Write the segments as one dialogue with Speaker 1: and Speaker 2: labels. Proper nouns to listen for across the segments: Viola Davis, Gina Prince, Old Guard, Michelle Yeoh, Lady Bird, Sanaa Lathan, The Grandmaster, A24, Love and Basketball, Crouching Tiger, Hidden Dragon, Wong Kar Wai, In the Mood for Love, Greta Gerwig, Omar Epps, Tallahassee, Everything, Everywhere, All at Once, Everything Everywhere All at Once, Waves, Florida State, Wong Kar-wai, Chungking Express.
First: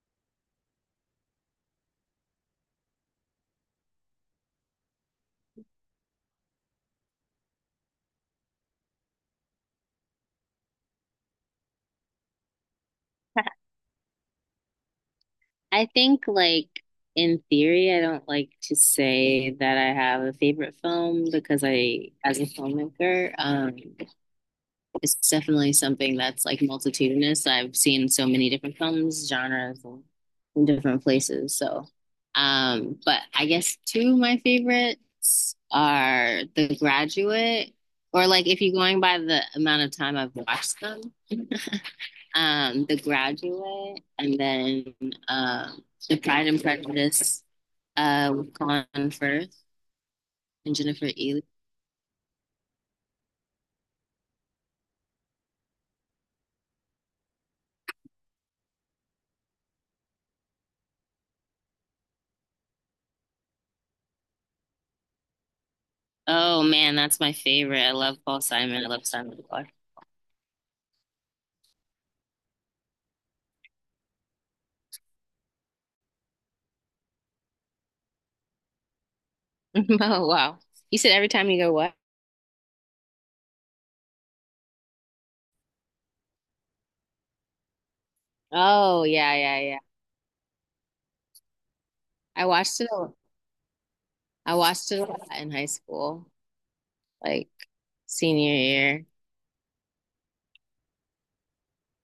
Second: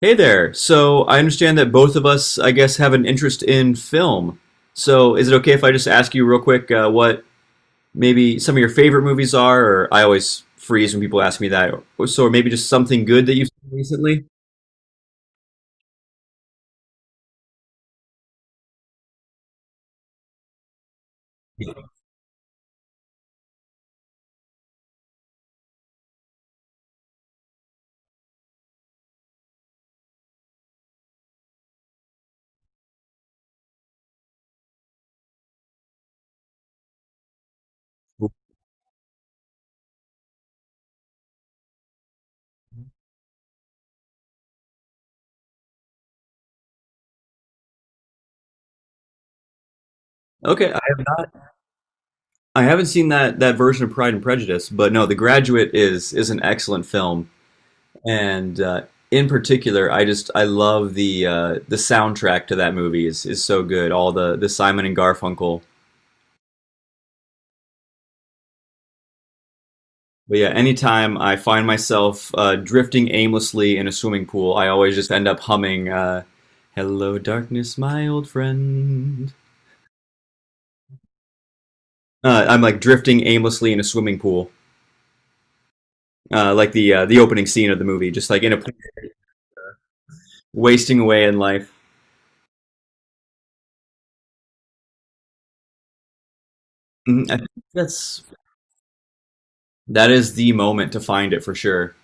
Speaker 1: Hey there. So I understand that both of us, I guess, have an interest in film. So is it okay if I just ask you real quick, what maybe some of your favorite movies are? Or I always freeze when people ask me that. Or maybe just something good that you've seen recently.
Speaker 2: I think, like, in theory, I don't like to say that I have a favorite film because I, as a filmmaker, it's definitely something that's like multitudinous. I've seen so many different films, genres, and in different places. So, but I guess two of my favorites are The Graduate, or like if you're going by the amount of time I've watched them, The Graduate, and then um, The Pride and Prejudice with Colin Firth
Speaker 1: Okay,
Speaker 2: and Jennifer Ely.
Speaker 1: I haven't seen that version of Pride and Prejudice, but no, The Graduate is an excellent film, and in particular, I just I love the the soundtrack to that movie is so good. All the Simon and Garfunkel.
Speaker 2: Oh man, that's my favorite. I love Paul Simon. I love Simon Clark.
Speaker 1: But yeah, anytime I find myself drifting aimlessly in a swimming pool, I always just end up humming, hello, darkness, my old friend.
Speaker 2: Oh wow. You said every time you go what?
Speaker 1: I'm like drifting aimlessly in a swimming pool, like the the opening scene of the movie, just like in a
Speaker 2: Oh yeah, yeah, yeah.
Speaker 1: wasting away in life.
Speaker 2: I watched it a, I watched it a lot in high school,
Speaker 1: Mhm, I
Speaker 2: like
Speaker 1: think that's
Speaker 2: senior year.
Speaker 1: that is the moment to find it for sure.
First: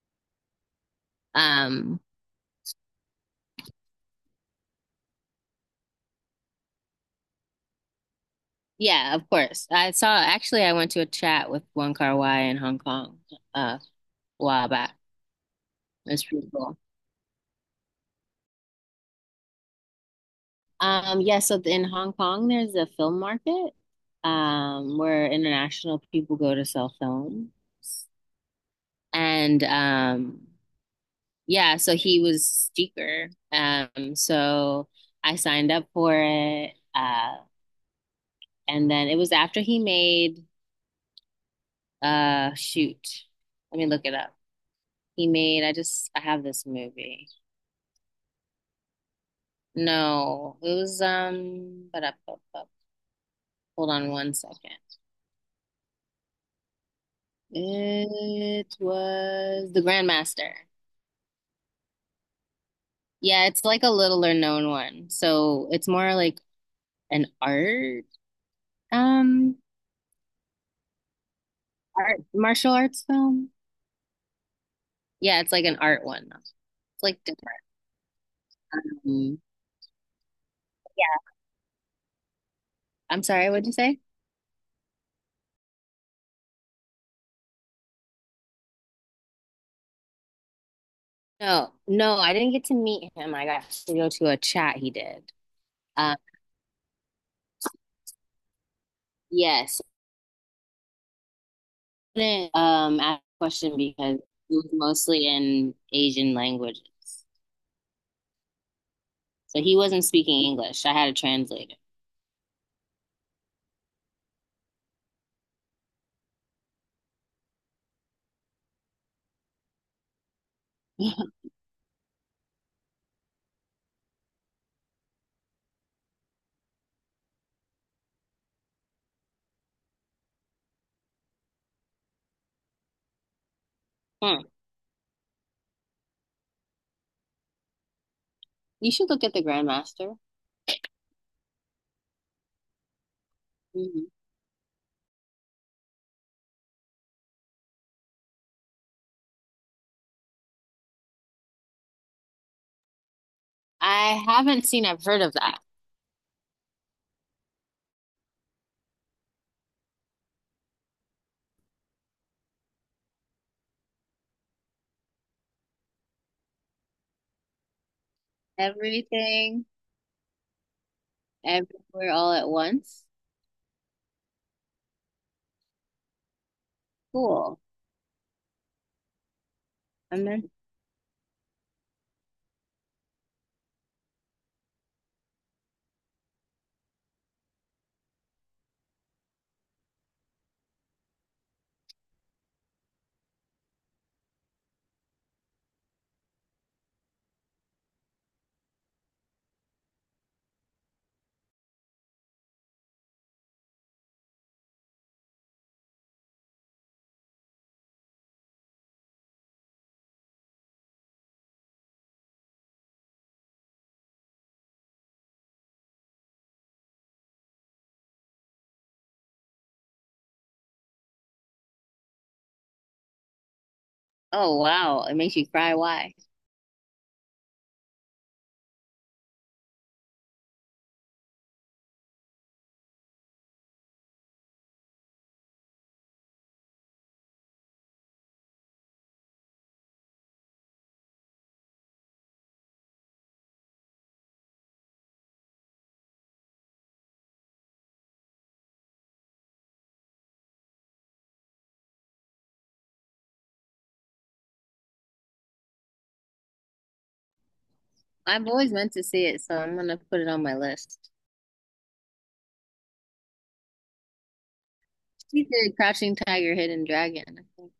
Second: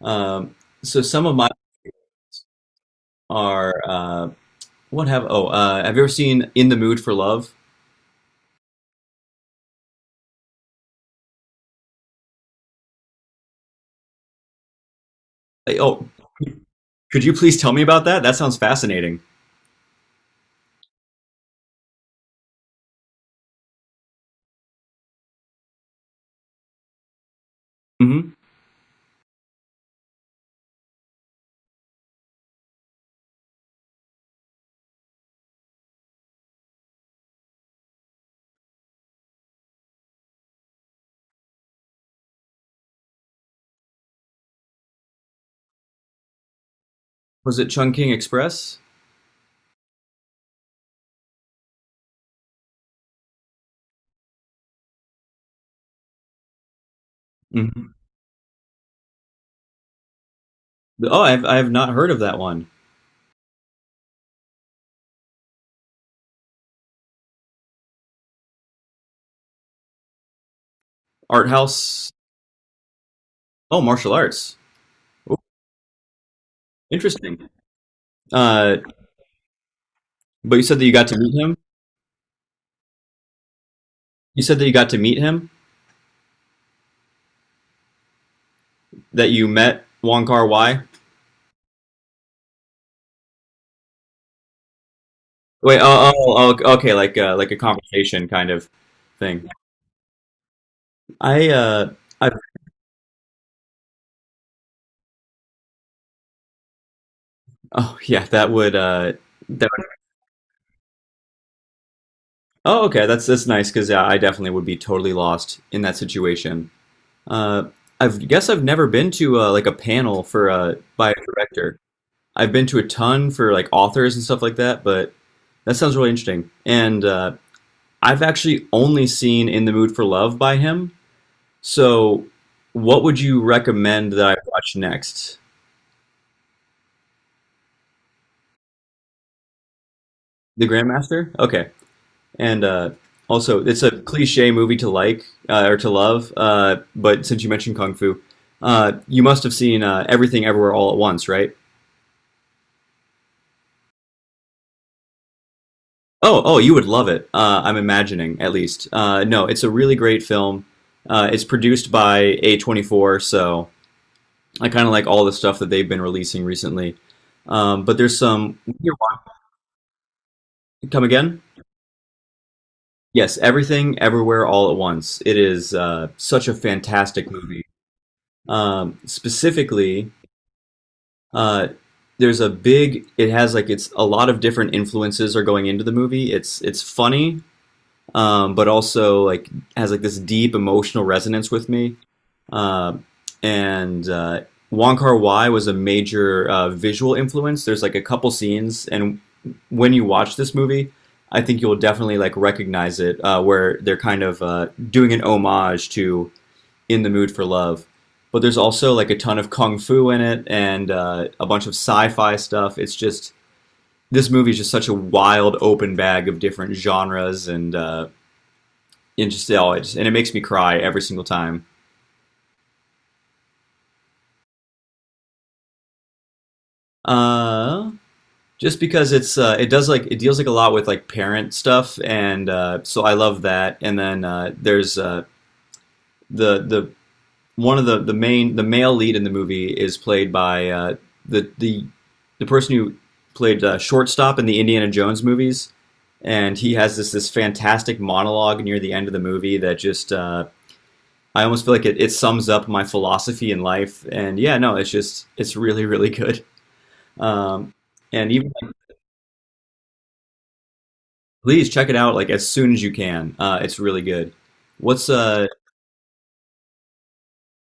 Speaker 1: Um, so some of mine
Speaker 2: Um
Speaker 1: are what have oh have you ever seen In the Mood for Love?
Speaker 2: yeah, of course. I saw Actually I went to a chat with Wong Kar-wai in Hong Kong a while back.
Speaker 1: Like, oh,
Speaker 2: It's pretty cool.
Speaker 1: could you please tell me about that? That sounds fascinating.
Speaker 2: Yeah, so in Hong Kong there's a film market where international people go to sell films.
Speaker 1: Mm-hmm.
Speaker 2: And yeah, so he was speaker. So I signed up for it. And then it was after he made shoot. Let me look it up. He made I have this movie.
Speaker 1: Was it Chungking Express?
Speaker 2: No, it was but up. Hold on one second.
Speaker 1: Hmm.
Speaker 2: It was The Grandmaster.
Speaker 1: Oh, I have not heard of that one.
Speaker 2: Yeah, it's like a littler known one. So it's more like an um
Speaker 1: Art house.
Speaker 2: art martial arts film.
Speaker 1: Oh, martial arts. Oh,
Speaker 2: Yeah, it's like an art one. It's like
Speaker 1: interesting.
Speaker 2: different.
Speaker 1: Uh,
Speaker 2: Um,
Speaker 1: but you said that you got to
Speaker 2: yeah.
Speaker 1: meet him.
Speaker 2: I'm sorry, what'd you say?
Speaker 1: You said that you got to meet him. That you met Wong Kar Wai.
Speaker 2: No, no, I didn't get to meet him. I got to go to a chat he did.
Speaker 1: Wait.
Speaker 2: Um,
Speaker 1: Oh, okay. Okay, like like a conversation kind of thing.
Speaker 2: yes,
Speaker 1: I uh,
Speaker 2: I
Speaker 1: I
Speaker 2: didn't ask a question because it was mostly in Asian languages,
Speaker 1: Oh yeah,
Speaker 2: so
Speaker 1: that
Speaker 2: he
Speaker 1: would,
Speaker 2: wasn't speaking English. I had a translator.
Speaker 1: oh okay, that's nice because yeah, I definitely would be totally lost in that situation. Uh, I guess I've never been to like a panel for by a director. I've been to a ton for like authors and stuff like that, but that sounds really interesting. And I've actually only seen In the Mood for Love by him. So, what would you recommend that I
Speaker 2: Hmm.
Speaker 1: watch next?
Speaker 2: You should look at the Grandmaster.
Speaker 1: The Grandmaster? Okay. And also, it's a
Speaker 2: Hmm.
Speaker 1: cliche movie to like, or to love, but since you mentioned Kung Fu, you must have seen, Everything Everywhere All at Once, right?
Speaker 2: I haven't seen. I've heard of that.
Speaker 1: Oh, you would love it. I'm imagining, at least. No, it's a really great film. It's produced by A24, so I kind of like all the stuff that they've been releasing recently. But there's some.
Speaker 2: Everything,
Speaker 1: Come again?
Speaker 2: everywhere, all at once.
Speaker 1: Yes, Everything, Everywhere, All at Once. It is such a fantastic
Speaker 2: Cool.
Speaker 1: movie. Specifically,
Speaker 2: I'm meant
Speaker 1: uh, there's a big. It has like it's a lot of different influences are going into the movie. It's funny, but also like has like this deep emotional resonance with me. Uh, and Wong Kar Wai was a major visual influence. There's like a couple scenes, and when you watch this movie, I think you'll definitely like recognize it, where they're kind of doing an homage to "In the Mood for Love." But there's also like a ton of kung fu in it and a bunch of sci-fi stuff. It's just this movie is just such a wild open bag of different genres and it just, oh, and it makes me cry every single time.
Speaker 2: Oh wow, it makes you cry. Why?
Speaker 1: Uh, just because it's it does like it deals like a lot with like parent stuff and so I love that and then there's the one of the main the male lead in the movie is played by the the the person who played shortstop in the Indiana Jones movies and he has this fantastic monologue near the end of the movie that just I almost feel like it sums up my philosophy in life and yeah no it's just it's really really good um, and
Speaker 2: I've
Speaker 1: even
Speaker 2: always meant to see it, so I'm gonna put it on my list.
Speaker 1: Please check it out like as soon as you can. It's really good. What's
Speaker 2: He
Speaker 1: uh?
Speaker 2: did Crouching Tiger, Hidden Dragon, I think.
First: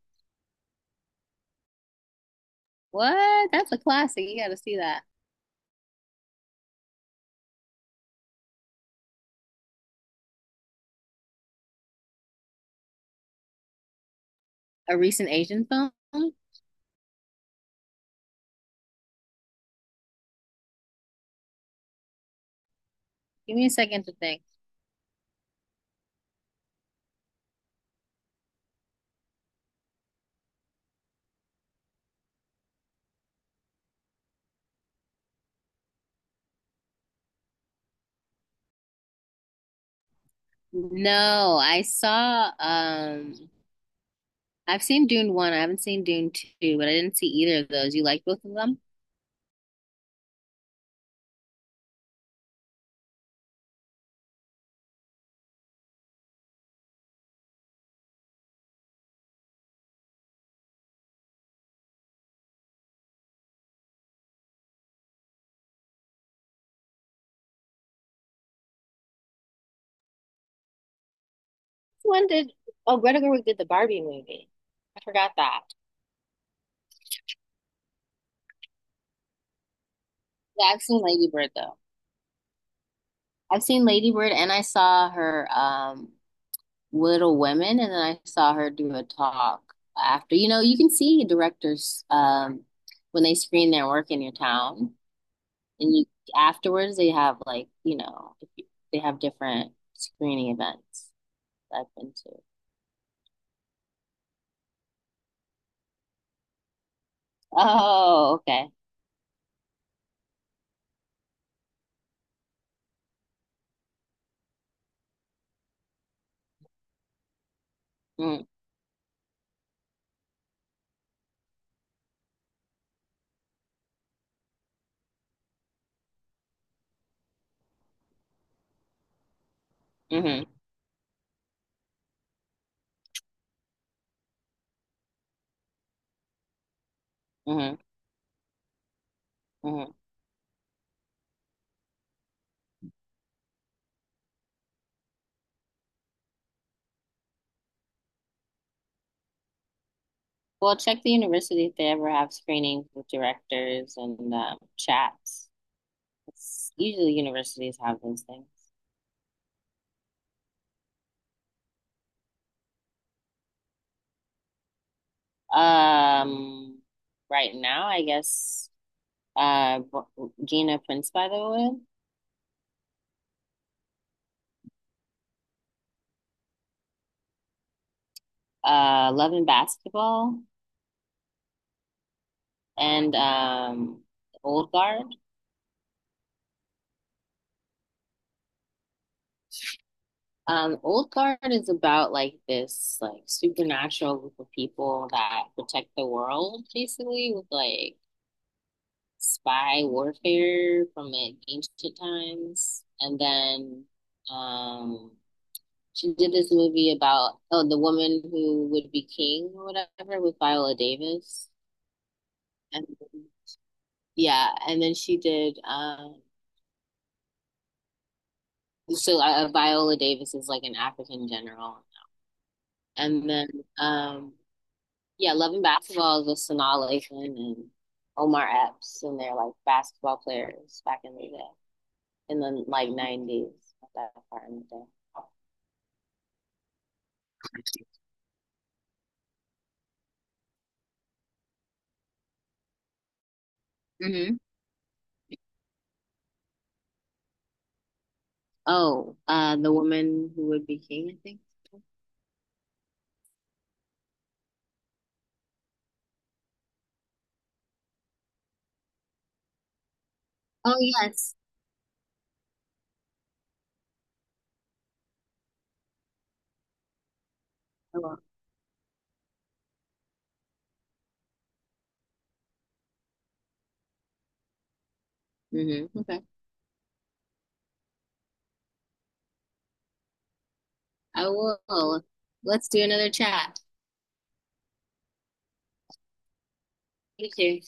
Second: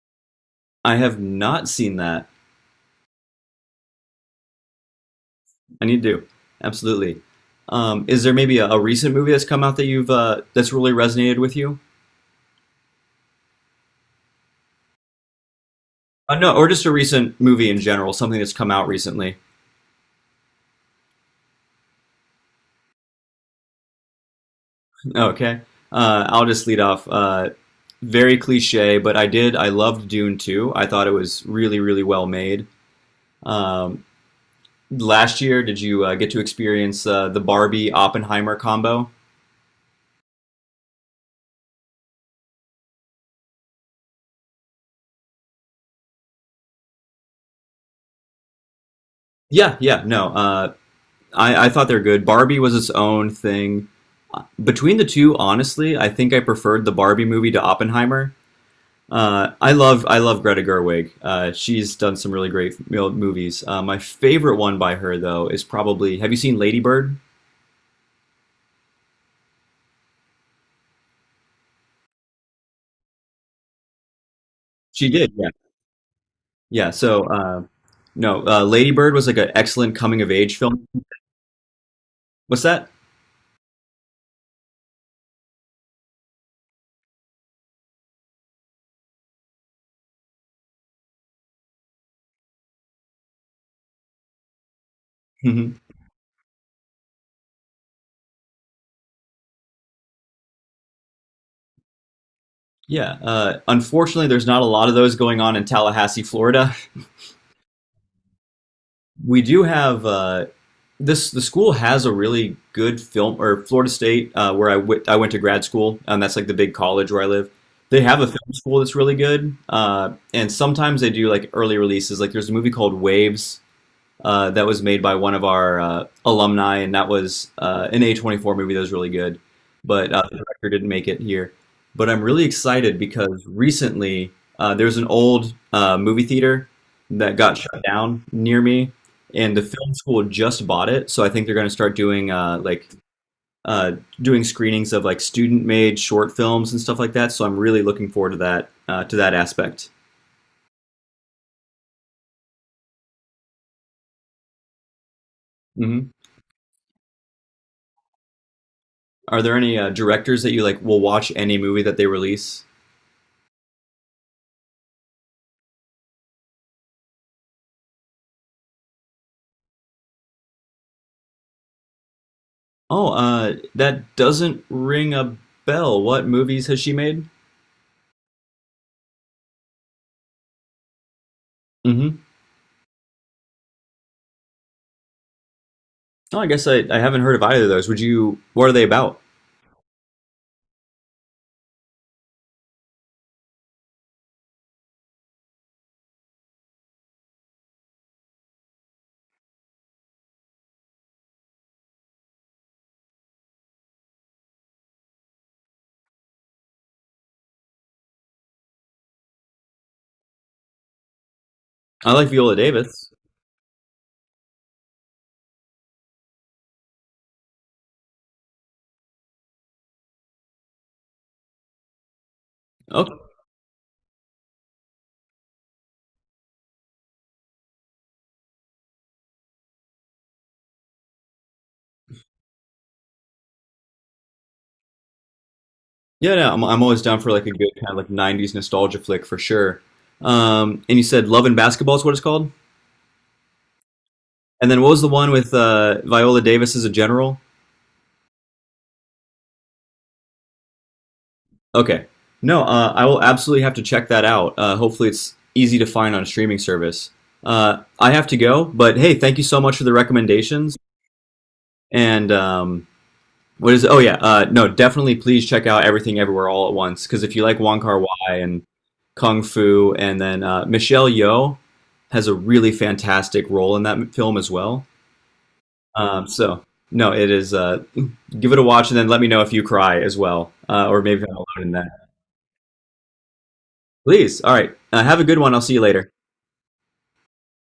Speaker 1: I have not seen that.
Speaker 2: What? That's a classic. You gotta see that.
Speaker 1: I need to. Absolutely. Is there maybe a recent movie that's come out that you've that's really resonated with you?
Speaker 2: A recent Asian film?
Speaker 1: No, or just a recent movie in general, something that's come out recently.
Speaker 2: Give me a second to think.
Speaker 1: Okay. I'll just lead off. Very cliche, but I did. I loved Dune 2. I thought it was really, really well made. Um, last year, did you get to experience the Barbie Oppenheimer combo?
Speaker 2: No, I've seen Dune 1. I haven't seen Dune 2, but I didn't see either of those. You like both of them?
Speaker 1: Yeah, yeah, no. I thought they're good. Barbie was its own thing. Between the two, honestly, I think I preferred the Barbie movie to Oppenheimer. I love Greta Gerwig. She's done some really great movies. My favorite one by her though is probably Have you seen Lady Bird?
Speaker 2: When did Oh, Greta Gerwig did the Barbie movie? I
Speaker 1: She
Speaker 2: forgot
Speaker 1: did, yeah,
Speaker 2: that.
Speaker 1: yeah. So no, Lady Bird was like an excellent coming of age
Speaker 2: Yeah, I've
Speaker 1: film.
Speaker 2: seen Lady Bird though.
Speaker 1: What's that?
Speaker 2: I've seen Lady Bird and I saw her Little Women, and then I saw her do a talk after. You know, you can see directors when they screen their work in your town,
Speaker 1: Hmm.
Speaker 2: and you afterwards they have like you know they have different screening events that I've been to.
Speaker 1: Yeah. Unfortunately, there's not a lot of those going on in Tallahassee, Florida.
Speaker 2: Oh, okay.
Speaker 1: We do have this the school has a really good film or Florida State where I went to grad school and that's like the big college where I live. They have a
Speaker 2: Mm.
Speaker 1: film school that's really good, and sometimes they do like early releases. Like there's a movie called Waves that was made by one of our alumni, and that was an A24 movie that was really good, but the
Speaker 2: Mm-hmm.
Speaker 1: director didn't make it here. But I'm really excited because recently there's an old movie theater that got
Speaker 2: Mm-hmm.
Speaker 1: shut down near me, and the
Speaker 2: Mm-hmm.
Speaker 1: film school just bought it, so I think they're going to start doing uh, doing screenings of like student-made short films and stuff like that. So I'm really looking forward to that aspect.
Speaker 2: Well, check the university if they ever have screenings with directors and chats.
Speaker 1: Hmm.
Speaker 2: Usually universities have those things.
Speaker 1: Are there any directors that you like will watch any movie that they release?
Speaker 2: Um, right now, I guess. uh, Gina Prince, by the way.
Speaker 1: Oh, that doesn't ring a bell. What movies has she made?
Speaker 2: Love and Basketball,
Speaker 1: Hmm.
Speaker 2: and Old Guard.
Speaker 1: Oh, I guess I haven't heard of either of those. Would you? What are they about?
Speaker 2: Old Guard is about like this like supernatural group of people that protect the world basically with like spy warfare from like ancient times. And then um, she did this movie about, oh, the woman who would be king or whatever with Viola Davis.
Speaker 1: I like Viola
Speaker 2: And
Speaker 1: Davis.
Speaker 2: yeah, and then she did. So Viola Davis is like an African general, and
Speaker 1: Oh,
Speaker 2: then um, yeah, Love and Basketball is with Sanaa Lathan and Omar Epps, and they're like basketball players back in the day, in the like 90s, that part in the day.
Speaker 1: yeah, yeah. I'm always down for like a good kind of like '90s nostalgia flick for sure. And you said Love and Basketball is what it's called.
Speaker 2: Mm-hmm.
Speaker 1: And then what was the one with Viola Davis as a general?
Speaker 2: Oh, the woman who would be king, I think.
Speaker 1: Okay. No, I will absolutely have to check that out. Hopefully, it's easy to find on a streaming service. I have to go, but hey, thank you so much for the
Speaker 2: Oh,
Speaker 1: recommendations.
Speaker 2: yes.
Speaker 1: And what is? Oh yeah, no, definitely. Please check out Everything Everywhere All at Once because if you like Wong
Speaker 2: I
Speaker 1: Kar
Speaker 2: will.
Speaker 1: Wai and Kung Fu, and then Michelle Yeoh has a really fantastic role in that film as well.
Speaker 2: Mm-hmm. Okay,
Speaker 1: So no, it is. Give it a watch and then let me know if you cry as well, or
Speaker 2: I
Speaker 1: maybe I'm alone in that.
Speaker 2: will. Let's do another chat.
Speaker 1: Please. All right. Have a good one. I'll see you later.
Speaker 2: Thank you.